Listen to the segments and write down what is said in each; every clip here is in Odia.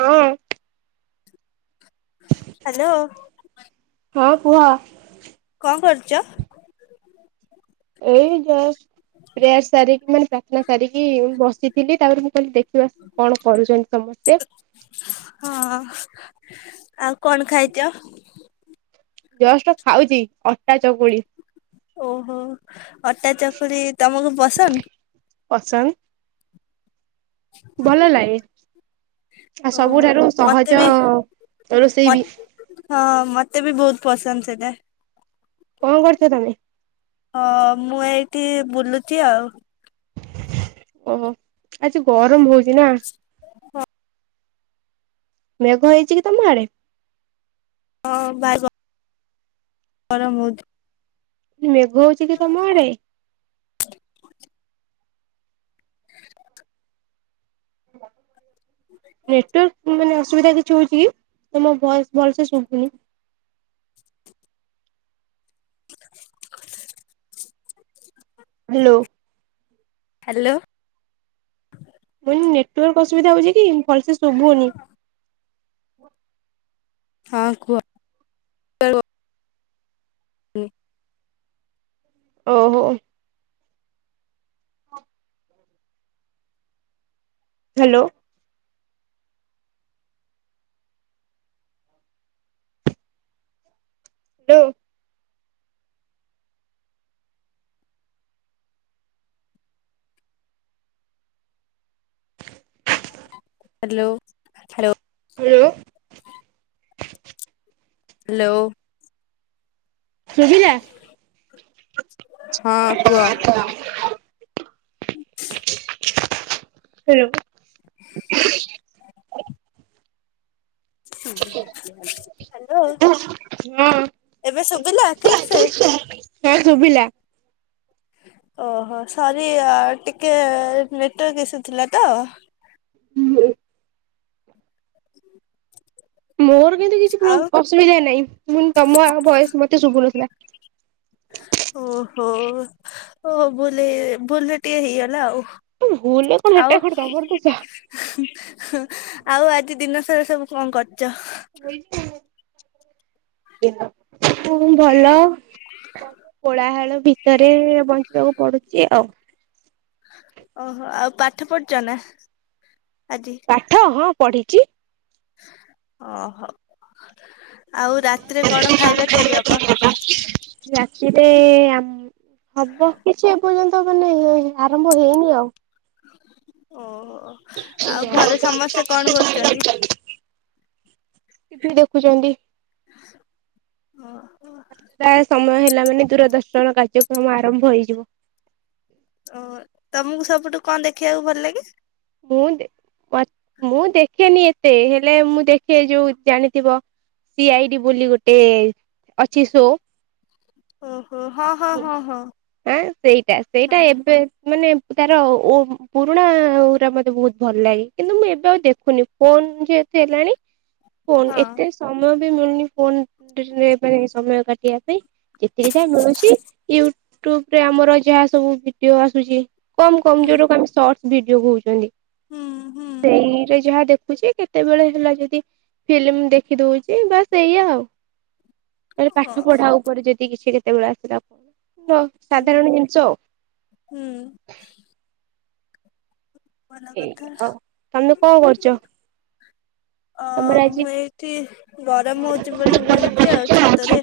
ହଁ, ହାଲୋ, ହଁ କୁହ? କଣ କରୁଚ? ଏଇ ଯଷ୍ଟ ପ୍ରେୟାର ସାରିକି ମାନେ ପ୍ରାର୍ଥନା ସାରିକି ବସିଥିଲି ତାପରେ ମୁଁ କହିଲି ଦେଖିବା କଣ କରୁଛନ୍ତି ସମସ୍ତେ। ହଁ ଆଉ କ'ଣ ଖାଇଛ? ଜଷ୍ଟ ଖାଉଛି ଅଟା ଚକୁଳି, ଓହୋ ଅଟା ଚକୁଲି ତମକୁ ପସନ୍ଦ। ପସନ୍ଦ ଭଲ ଲାଗେ ଆ ଓହୋ ସବୁଠାରୁ ମତେ ସହଜ ବି ରୋଷେଇ ମତ୍ ବି, ହଁ ମତେ ବି ବହୁତ ପସନ୍ଦ ସେଟା କଣ କରୁଛ ତମେ ହଁ ମୁଁ ଏଇଠି ବୁଲୁଚି ଆଉ। ଓହୋ ଆଜି ଗରମ ହଉଛି ନା? ହଁ ମେଘ ହେଇଚି କି ତମ ଆଡ଼େ। ହଁ ବାଏ ବ ଗରମ ବହୁତ, ନି ମେଘ ହଉଚି କି ତମ ଆଡେ ହଁ। ନେଟୱର୍କ ମାନେ ଅସୁବିଧା କିଛି ହଉଚି କି ତମ ଭଏସ୍ ଭଲସେ ଶୁଭୁନି। [inaudible] ହେଲୋ। ହ୍ୟାଲୋ। ମ ନେଟାର୍କ ଅସୁବିଧା ହଉଛି କିଲ। ସୁବୁନି। ହଁ। ହଁ କୁହ। ହ ଓହୋ। Hello. Hello. Hello hello. Hello. Hello. ସୁବିଲା। ହଁ କୁହ। ହ୍ୟାଲୋ। [inaudible] ହ୍ୟାଲୋ ହଁ ଏବେ ଶୁଭିଲା ଠିକ ସେ। ହଁ ଶୁଭିଲା। ଓହୋ ସରି ଟିକେ ନେଟାର୍କ ଇସୁ ଥିଲା ତ [unintelligible] ମୋର କିନ୍ତୁ କିଛି ଆଉ ଅସୁବିଧା ନାହିଁ ତମ ଆଉ ଭଏସ୍ ମତେ ଶୁଭୁନଥିଲା। ଓହୋ ଓ ବୁଲେ ଭୁଲ ଟିକେ ହେଇଗଲା ଆଉ। ଭୁଲ୍ ଆଉ [unintelligible] ଆଉ ଆଜି ଦିନ ସାରା ସବୁ କଣ କରୁଛ। [unintelligible] ହୁ ଭଲ। କୋଳାହାଳ ଭିତରେ ବଞ୍ଚିବାକୁ ପଡୁଛି ଆଉ। ଓହୋ ଆଉ ପାଠ ପଢୁଛ ନା। ଆଜି ପାାଠ ହଁ ପଢ଼ିଛିି। ଓହୋ। ଆଉ ରାତିରେ କଣ ଖାଇବା ତିଆରି ହବ। ରାତିରେ ହବ କିଛି ଏପର୍ଯ୍ୟନ୍ତ ମାନେ ଆରମ୍ଭ ହେଇନି ଆଉ। ଓହୋ। ଆଉ ଘରେ ସମସ୍ତେ କଣ [unintelligible] କରୁଛନ୍ତି ଟିଭି ଦେଖୁଛନ୍ତି। ହଁ। ଆା ସମୟ ହେଲା ମାନେ ଦୂରଦର୍ଶନ କାର୍ଯ୍ୟକ୍ରମ ଆରମ୍ଭ ହେଇଯିବ। ଓ ତମକୁ ସବୁଠୁ କଣ ଦେଖିବାକୁ ଭଲ ଲାଗେ। ମୁଁ ମୁଁ ଦେଖେନି ଏତେ ହେଲେ ମୁଁ ଦେଖେ ଯୋଉ ଜାଣିଥିବ ସି ଆଇଡି ବୋଲି ଗୋଟେ ଅଛି ସୋ ଓ। ହଁ ସେଇଟା ସେଇଟା ହଁ ଏବେ ମାନେ ତାର ପୁରୁଣା ପା ମତେ ବହୁତ ଭଲ ଲାଗେ କିନ୍ତୁ ମୁଁ ଏବେ ଆଉ ଦେଖୁନି ଫୋନ ଯେହେତୁ ହେଲାଣି। ଫୋନ ହଁ ଏତେ ସମୟ। Time phone. ସମୟ କାଇଁ। ପକେଇବା ପାଇଁ ଯେତିକି ଯାହା ମିଳୁଛି। ୟୁଟ୍ୟୁବରେ ଆମର ଯାହା ସବୁ ଭିଡ଼ିଓ ଆସୁଛି। କମ ହୁଁ କମଜୋର ଆମେ ସଟ୍। ଭିଡିଓ କହୁଛନ୍ତି। ହୁଁ ହୁଁ ସେଇରେ ଯାହା ଦେଖ। ଦେଖୁଛି କେତେବେଳେ ହେଲା ଯଦି ଫିଲ୍ମ ଦେଖି ଦଉଛି ବାସ ଏଇଆ ଆଉ ତାହଲେ ଓ ପାଠ ପଢା ଉପରେ ଯଦି କିଛି। ବେ ଆ ହଁ ହୁଁ ସାଧାରଣ ଜିନିଷ ଆଉ ହୁଁ ଭଲ ଏଇ ଆଉ ତମେ କଣ କଥା କରୁଛ? ତମର ଅ ଆଜି ମୁଁ ଏଇଠି ଗରମ ହଉଛି ବୋଲି ବୁଲୁଚି ଆଉ ଛାତରେ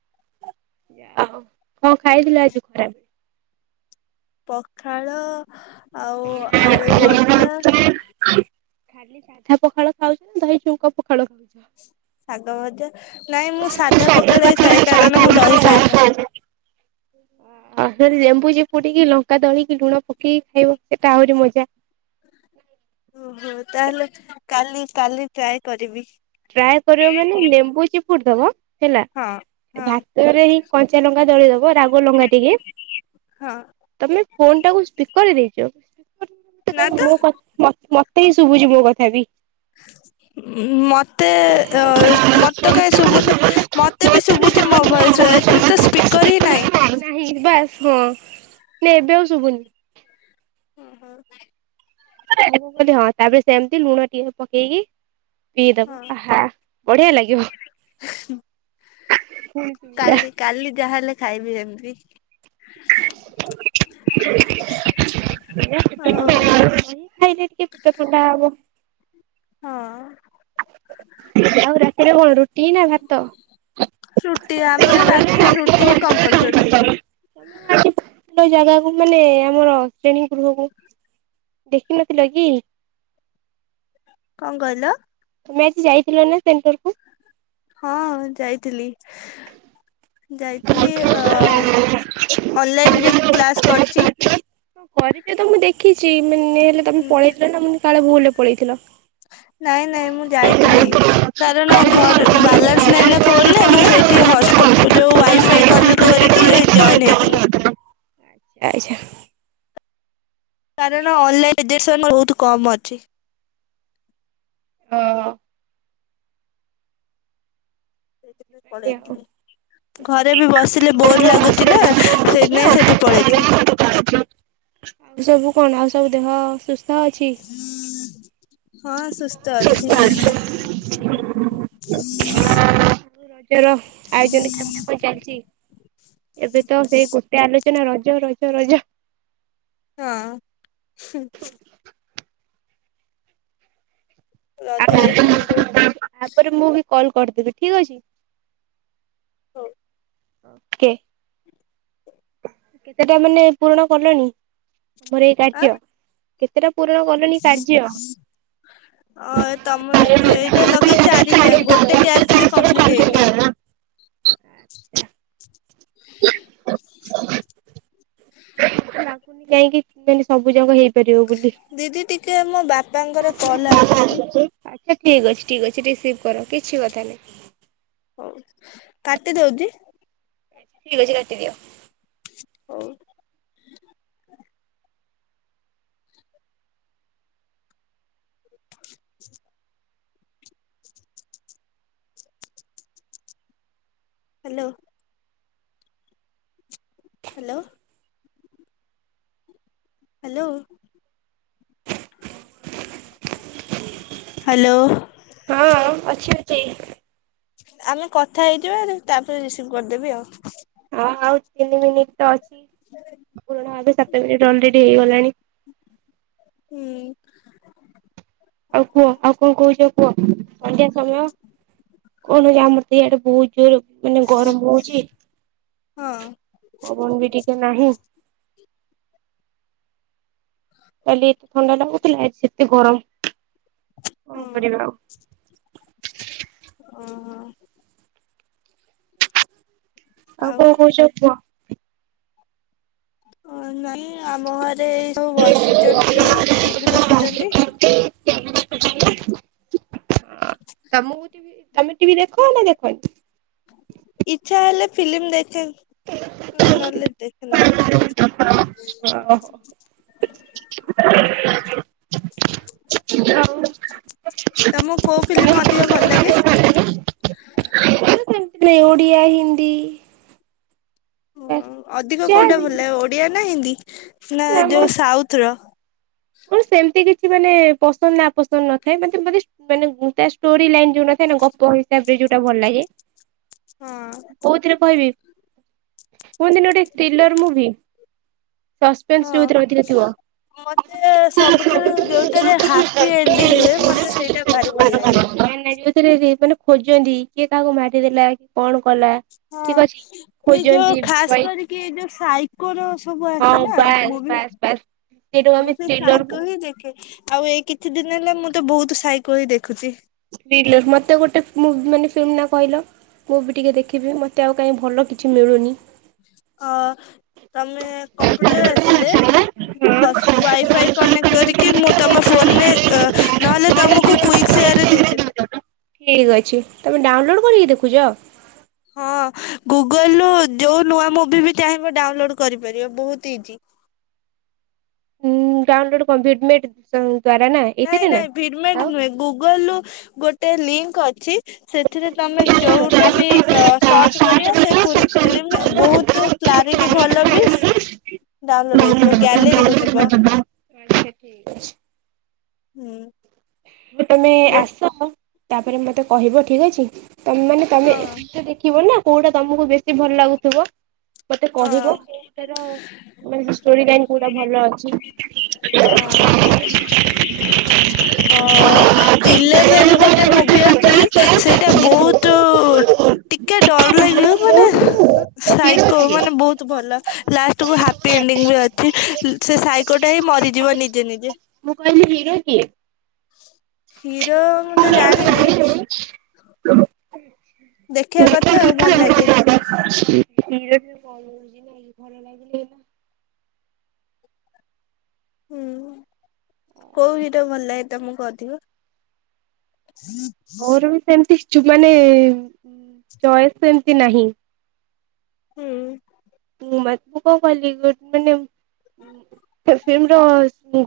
ଆଉ କଣ ଖାଇଥିଲେ ଆଜି ଖରାବେଳେ? ପଖାଳ ଆଉ ଆଳୁ ଭର୍ତା ଖାଲି ସାଧା ପଖାଳ ଖାଉଛ ନା ଦହି ଛୁଙ୍କ ପଖାଳ ଖାଉଛ? ଶାଗ ଭଜା ନାଇଁ ମୁଁ ସାଧା ପଖାଳ ହି ଖାଏ କାରଣ ମୁଁ ଦହି ଖାଏନା। ଆ ଲେମ୍ବୁ ଚିପୁଡିକି ଲଙ୍କା ଦଳକି ଲୁଣ ପକେଇକି ଖାଇବ ସେଟା ଆହୁରି ମଜା। ଓହୋ ତାହେଲେ କାଲି କାଲି ଟ୍ରାଏ କରିବି। ଟ୍ରାଏ କରିବ ମାନେ ଲେମ୍ବୁ ଚିପ ପୁଡ଼ଦବ ହେଲା ହଁ ହଁ ଭାତରେ ହି କଞ୍ଚା ଲଙ୍କା ଦଳିଦବ ରାଗ ଲଙ୍କା ଟିକେ ହଁ। ତମେ ଫୋନଟାକୁ ସ୍ପିକର ରେ ଦେଇ ନା ଚୋ ତ ମୋ ମତେ ହିଁ ଶୁଭୁଛି ମୋ କଥା। ଥାବି [inaudible] ମୋତେ ଅ ମୋତେ କାହିଁ ଶୁଭୁନି ମୋତେ ବି ଶୁଭୁଛି ମୋ ଭଏସ୍ ଏଥିରେ ତ ସ୍ପିକର୍ ହିଁ ନାହିଁ। ନାହିଁ ବାସ୍ ହଁ ନେ ଏବେ ଆଉ ଶୁଭୁନି। ହୁଁ [unintelligible] ହଁ ତାପରେ ସେମିତି ଲୁଣ ଟିକେ ପକେଇକି ହଁ ପିଇଦବ ହା ବଢ଼ିଆ ଲାଗିବ। କାଲି କାଲି ଯାହେଲେ ଖାଇବି ଯେମିତି। ଏଇଆ ପେଟ ହଉ। ଥଣ୍ଡା ହବ ଦହି [unintelligible] ଥଣ୍ଡା ହବ। ହଁ। ଆଉ ରାତିରେ କଣ ରୁଟି ନା ଭାତ? ରୁଟି ଆମର ରାତିରେ ରୁଟି ହିଁ କମ୍ପଲସରି। ଭଲ ଜାଗାକୁ ମାନେ ଆମର ଶ୍ରେଣୀ ଗୃହକୁ ଦେଖିନଥିଲ କି? କଣ କହିଲ? ତୁମେ ଆଜି ଯାଇଥିଲ ନା ସେଣ୍ଟର୍ କୁ? ହଁ ଯାଇଥିଲି। ହଁ ଯାଇଥିଲି ଅ ଅନ୍ ଲାଇନ୍ ବି କ୍ଲାସ କରଛି। କରିଛ [unintelligible] [unintelligible] ତମେ ପଳେଇଥିଲ ନା ମୁଁ କାଳେ ଭୁଲ୍ ପଳେଇଥିଲ। ନାଇଁ ନାଇଁ ମୁଁ ଯାଇଥିଲି କାରଣ ଘରେ ବାଲାନ୍ସ୍ ନାଇଁ ନା ଫୋନରେ ମୁଁ ସେଇଠି ହଷ୍ଟେଲ୍ ଯୋଉ ୱାଇଫାଇ୍ କନେକ୍ଟ କରିକି ଜଏନ ହେଇଥିଲି। ଆଚ୍ଛା କାରଣ ଅନଲାଇନ୍ [unintelligible] ବହୁତ୍ କମ୍ ଅଛି। ଅ ଆଉ ପଲେଇଥିଲି ଘରେ ବି ବସିଲେ ବୋର୍ ଲାଗୁଛି ‌ନା ସେଥିପାଇଁ ସେଠି ପଳେଇଥିଲି। ସବୁ କଣ ଆଉ ସବୁ ଦେହ ସୁସ୍ଥ। [unintelligible] ଅଛି। ସୁସ୍ଥ ଅଛି ର୍ ଆୟୋଜନ କେମତି କଣ ଚାଲିଛି ଏବେ ତ ସେଇ ଗୋଟେ ଆଲୋଚ [unintelligible] ରଜ ରଜ ରଜ। ହଁ ହୁଁ। ଆଉ ରଜ ଏଇଖୁଣି ବୋ ତାପରେ ମୁଁ ବି କଲ୍ କରିଦେବି ଠିକ୍ ଅଛି। ହଉ। କେ। କେତେଟା ମାନେ ପୂରଣ କଲେଣି? ମୋର ଏଇ ଆଁ କାର୍ଯ୍ୟ। [inaudible] ପୂରଣ କଲଣି ଅ କାର୍ଯ୍ୟ? ତମର ଏଇଟା ଲଗେଇ ଚାରିଟା ଗୋଟେ ଟ୍ୟାକ୍ସ ବି କମ୍ପ୍ଲିଟ ହେଇନି। [unintelligible] [inaudible] [inaudible] ମତେ ଲାଗୁନି କାହିଁକି ମାନେ ସବୁ ଜାକ ହେଇ ଦିଦି ଟିକେ ମୋ ବାପାଙ୍କର କଲ ଆସୁଛି। ହଉ ଠିକ୍ ଅଛି ଠିକ୍ ଅଛି ରିସିଭ୍ କର କିଛି କଥା ନାହିଁ। ହଉ କାଟି ଦଉଜି। ଆଛା ଠିକ୍ ଅଛି କାଟିଦିଅ। ହଉ। [inaudible] ହାଲୋ। ହାଲୋ। Hello - hello. ଅଛନ୍ତି ଆମେ କଥା ହେଇ ଯିବା ତାପରେ ରିସିଭ କରି ଦେବି ଆଉ। ହଁ ଆଉ ତିନି ମିନିଟ। [unintelligible] ହେଇ ଗଲାଣି। ହୁଁ। ଆଉ କୁହ ଆଉ କଣ କହୁଛ କୁହ ସନ୍ଧ୍ୟା ସମୟ କହୁନ ଆମ ସେଇ ଆଡେ ବହୁତ ଜୋର ମାନେ ଗରମ ହୋଉଚି ହଁ ପବନ ବି ଟିକେ ନାହିଁ। କାଲି ଏତେ ଥଣ୍ଡା ଲାଗୁ ଥିଲା ଆଜି ଏତେ ଗରମ। କଣ ହଁ କରିବା ଆଉ। [unintelligible] ହଁ ହଁ। ଆଉ କଣ କହୁଚ କୁହ। ହ ନାଇଁ ଏ ଆମ ଘରେ ଏଇ ସବୁ ବସିଛନ୍ତି ଟିଭି ଦେଖୁଛନ୍ତି। ଟିଭି ଦେଖୁ ଚନ୍ତି। ତମକୁ ତମେ ଟିଭି ଦେଖ ନା ଦେଖନି? ଇଚ୍ଛା ହେଲେ ଫିଲ୍ମ ଦେଖେ। ନହେଲେ ଦେଖେନା ଓହୋ [unintelligible] ଆଉ ତ ମୁଁ କୋଉଫିଲିମ୍ ଅଧିକ ଭଲ ଲାଗେ? ଓଡ଼ିଆ ହିନ୍ଦୀ ହୋଉ ବାସ୍ ହୋଉ। ଅଧିକ କୋଉଟା ଯାହାବି ଭଲ ଲାଗେ? ଆ ନା ହିନ୍ଦି ନା ଯୋଉ ସାଉଥ ର? ମୁଁ ସେମତି କିଛି କିଛି ମାନେ ପସନ୍ଦ ନା ପସନ୍ଦ ନଥାଏ ମେ ମାନେ ତା ଷ୍ଟୋରି ଲାଇନ ଯୋଉ ନଥା ଏନା ଗପ ହିସାବରେ ଯୋଉଟା ଭଲ ଲାଗେ। କୋଉଥିରେ କହିବି? କୁହନ୍ତି ନେ ଗୋଟେ ଥ୍ରିଲର୍ ମୂଭି? ସସ୍ପେନ୍ସ ହଁ। ଯୋଉ ଥିରେ ଅଧିକ ଥିବ? ମତେ ସବୁଠାରୁ ଯୋଉଟାରେ ହାପି ଏଣ୍ଡି ହୁଏ ସେଇଟା ମତେ ଭାରି ଭଲ ଲାଗେ। ନା ନା ଯୋଉଥିରେ ମାନେ ଖୋଜନ୍ତି କିଏ କାକୁ ମାରି ଦେଲା କି କଣ? କଲା ହଁ ଠିକ ଅଛି ଏଇ ଯୋଉ ଖୋଜନ୍ତି ଖାସ ବଇ କରିକି ଏଇ ଯୋଉ ସାଇକୋର ସବୁ ଆସେ ହଁ ନା ବାସ୍ ମୁଁ ବି ବାସ୍ ବାସ୍ ସେଇଟାକୁ ଆମେ ମୁଁ ସେ ଥ୍ରିଲର ସାଇକୋ ହିଁ ଦେଖେ ଆଉ ଏଇ କିଛି ଦିନ ଚନେଲେ ମୁଁ ତ ବହୁତ ସାଇକୋ ହି ଦେଖୁଛି? ପିଇଲେ ମତେ ଗୋଟେ ମୁ ମାନେ ଫିଲ୍ମ ନା କହିଲ ମୁଁ ବି ଟିକେ ଦେଖିବି ମତେ ଆଉ କାହିଁ ଭଲ କିଛି ମିଳୁନି ଅ ତମେ କମ୍ପ୍ୟୁଟର ଆସିଲେ ହଁ ହସ୍ ୱାଇଫାଇ କନେକ୍ଟ କରିକି ମୁଁ ତମ ଫୋନରେ ଏ ନହେଲେ ତମକୁ କ୍ଵିକ୍ ସେୟରେ ଦେଇଦେବି ଠିକ୍ ଅଛି ତମେ ଡାଉନଲୋଡ କରିକି ଦେଖୁଛ ହଁ ଗୁଗଲରୁୁ ଜୋଉ ନୂଆ ମୁଭି ବି ଚାହିଁବ ଡାଉନଲୋଡ୍ କରିପାରିବ ବୋହୁତ ହୀ ଇଜି ଉଁ ଡାଉନଲୋଡ କଂପ୍ଲିଟ୍ ମିଟ ଆଁ ନାଇଁ ନାଇଁ ଭିଡ୍ ମେଟ ନୁହେଁ ଗୁଗଲୁ ଗୋଟ୍ ଏ ଲିଙ୍କ ଅଛି। ସେଥିରେ ତମେ ଆଚ୍ଛା ଯୋଉଟା ବି ଠିକ୍ ଆ ସର୍ଚ୍ଚ କରିବା ସେ ଅଛି ଫିଲ୍ମ ବହୁତୁ କ୍ଲାରିଟି ଭଲ ବିଶ୍ ଡାଉନଲୋଡ ହେଇଯିବ ଗ୍ୟାଲେରୀ କୁ ଯିବ ହୁଁ। ତମେ ଯୋଉ ଆସ ତାପରେ ମତେ କହିବ ଠିକ୍ ଅଛି। ତମ୍ ମାନେ ତମେ ହଁ ଏ ସେ ଦେଖିବ ନା କୋଉଟା ତମୁକୁ ବେଶୀ ଭଲ ଲାଗୁଥିବ। ମତେ ହଁ କହିବ କୋଉଟାର ମାନେ ହିଷ୍ଟୋରି ଲାଇନ କୋଉଟା ଭଲ ଅଛି [inaudible] ହଁ। ଟେ ମୁଭି ଅଛି ସେଇଟା ବହୁତୁ ଟିକେ ଡର ଲାଗିବ ମାନେ ଥା ଇ କୋଉ ମାନେ ବହୁତ୍ ଭଲ ଲାଷ୍ଟ କୁ ହାପି ଏଣ୍ଡିଙ୍ଗ ବି ଅଛି ସେ ସାଇକୋ ଟା ହିଁ ମରିଯିବ ନିଜେ ନିଜେ ମୁଁ କହିଲି ହିରୋ କିଏ? ହିରୋ ମୁଁ ତ ଜାଣିନି ଦେଖିବା କଥା ଆଉ ଭଲ ଲାଗେ ଖ ଲାଗିଲ [inaudible] ହୁଁ ଆଚ୍ଛା। କୋଉଦିଟା ଭଲ ଲାଗେ ତମକୁ ଅଦ୍ ମୁଁ ହଁ ହଁ [inaudible] ଚୁବ୍ ମାନେ ଚଏସ୍ ଏମ୍ ତି ନାହିଁ ହୁଁ ମୁଁ ମାତ୍ ମୁ କଣ କହିଲି ମାନେ ଫିଲ୍ମ ର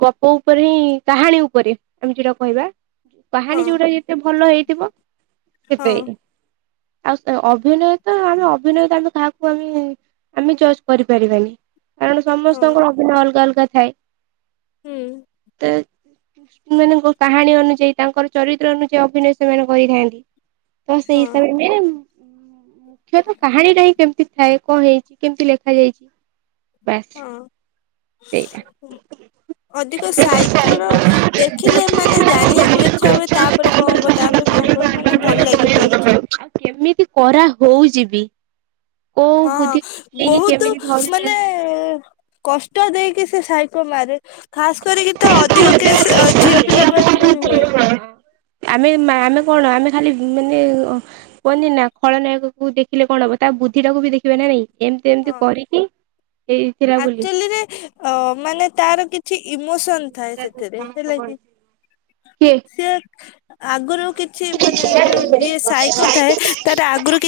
ଗପ ଉପରେ ହିଁ କାହାଣୀ ଉପରେ ଆମେ ଯୋଟା କହିବା [unintelligible] କାହାଣୀ ହଁ ଯୋଉଟା ଯେତେ ଭଲ ହେଇ ଥିବ ହଁ ସେପେ ଆଉ ସେ ଅଭିନୟ ତ ଆମେ ଅଭିନୟ ତ ଆମେ କାହାକୁ ଆମେ ଆମେ ଜଜ୍ କରିପାରିବାନି କାରଣ ହଁ ସମସ୍ତଙ୍କର ଅଭିନୟ ଅଲ୍ଗା ଅଲ୍ଗା ଥାଏ ହୁଁ ମାନଙ୍କ କାହାଣୀ ଅନୁଯାୟୀ ତାଙ୍କର ଚରିତ୍ର ଅନୁଯାୟୀ ଅଭିନୟ ସେମାନେ କରିଥାନ୍ତି ତ ହଁ ସେଇିହିସାବ ରେ ମୁଖ୍ୟତଃ କାହାଣୀ ଟା ହିଁ କେମିତି ଥାଏ କଣ ହେଇଛି କେମିତି ଲେଖା ଯାଇଛି ବସ୍ ହଁ ଅଧିକ ସାଇକର ଦେଖିଲେ ମାନେ ଜାଣିବାକୁ ଇଚ୍ଛା ହୁଏ ତାପରେ କଣ ହବ ତାପରେ କଣ ହବ ମାନେ ଭଲ ଲାଗେ ବହୁତ ଆଉ କେମିତି କରା ହଉଯିବି ହଁ ବହୁତ ମାନେ ଧରୁଛନ୍ତି। କଷ୍ଟ [unintelligible] ଦେଇକି ସେ ସାଇକ ମାରେ ଖାସ କରିକି ତ ଅଧିକ କେସ୍ ଝିଅ ପିଲାଙ୍କ ଏଥିରେ ବି ହୁଏ ଆମେ ଆମେ କଣ ଆମେ ଖାଲି ମାନେ କୁହନ୍ତି ନା ଖଳନାୟକ କୁ ଦେଖିଲେ କଣ ହବ ତା ବୁଦ୍ଧି ଟାକୁ ବି ଦେଖିବା ନା ନାଇଁ ଏମିତି ଏମିତି ହଁ କରିକି ହେଇଥିଲା ଆଚୁଲିରେ ମାନେ ତାର କିଛି ଇମୋସନ ଥାଏ ସେଥିରେ ହେଲା କି ବୋଲି କିଏ? ସେ ଆଗରୁ କିଛି ମାନେ ଯୋଉ ଯିଏ ସାଇକ ଥାଏ ତାର ଆଗରୁ କି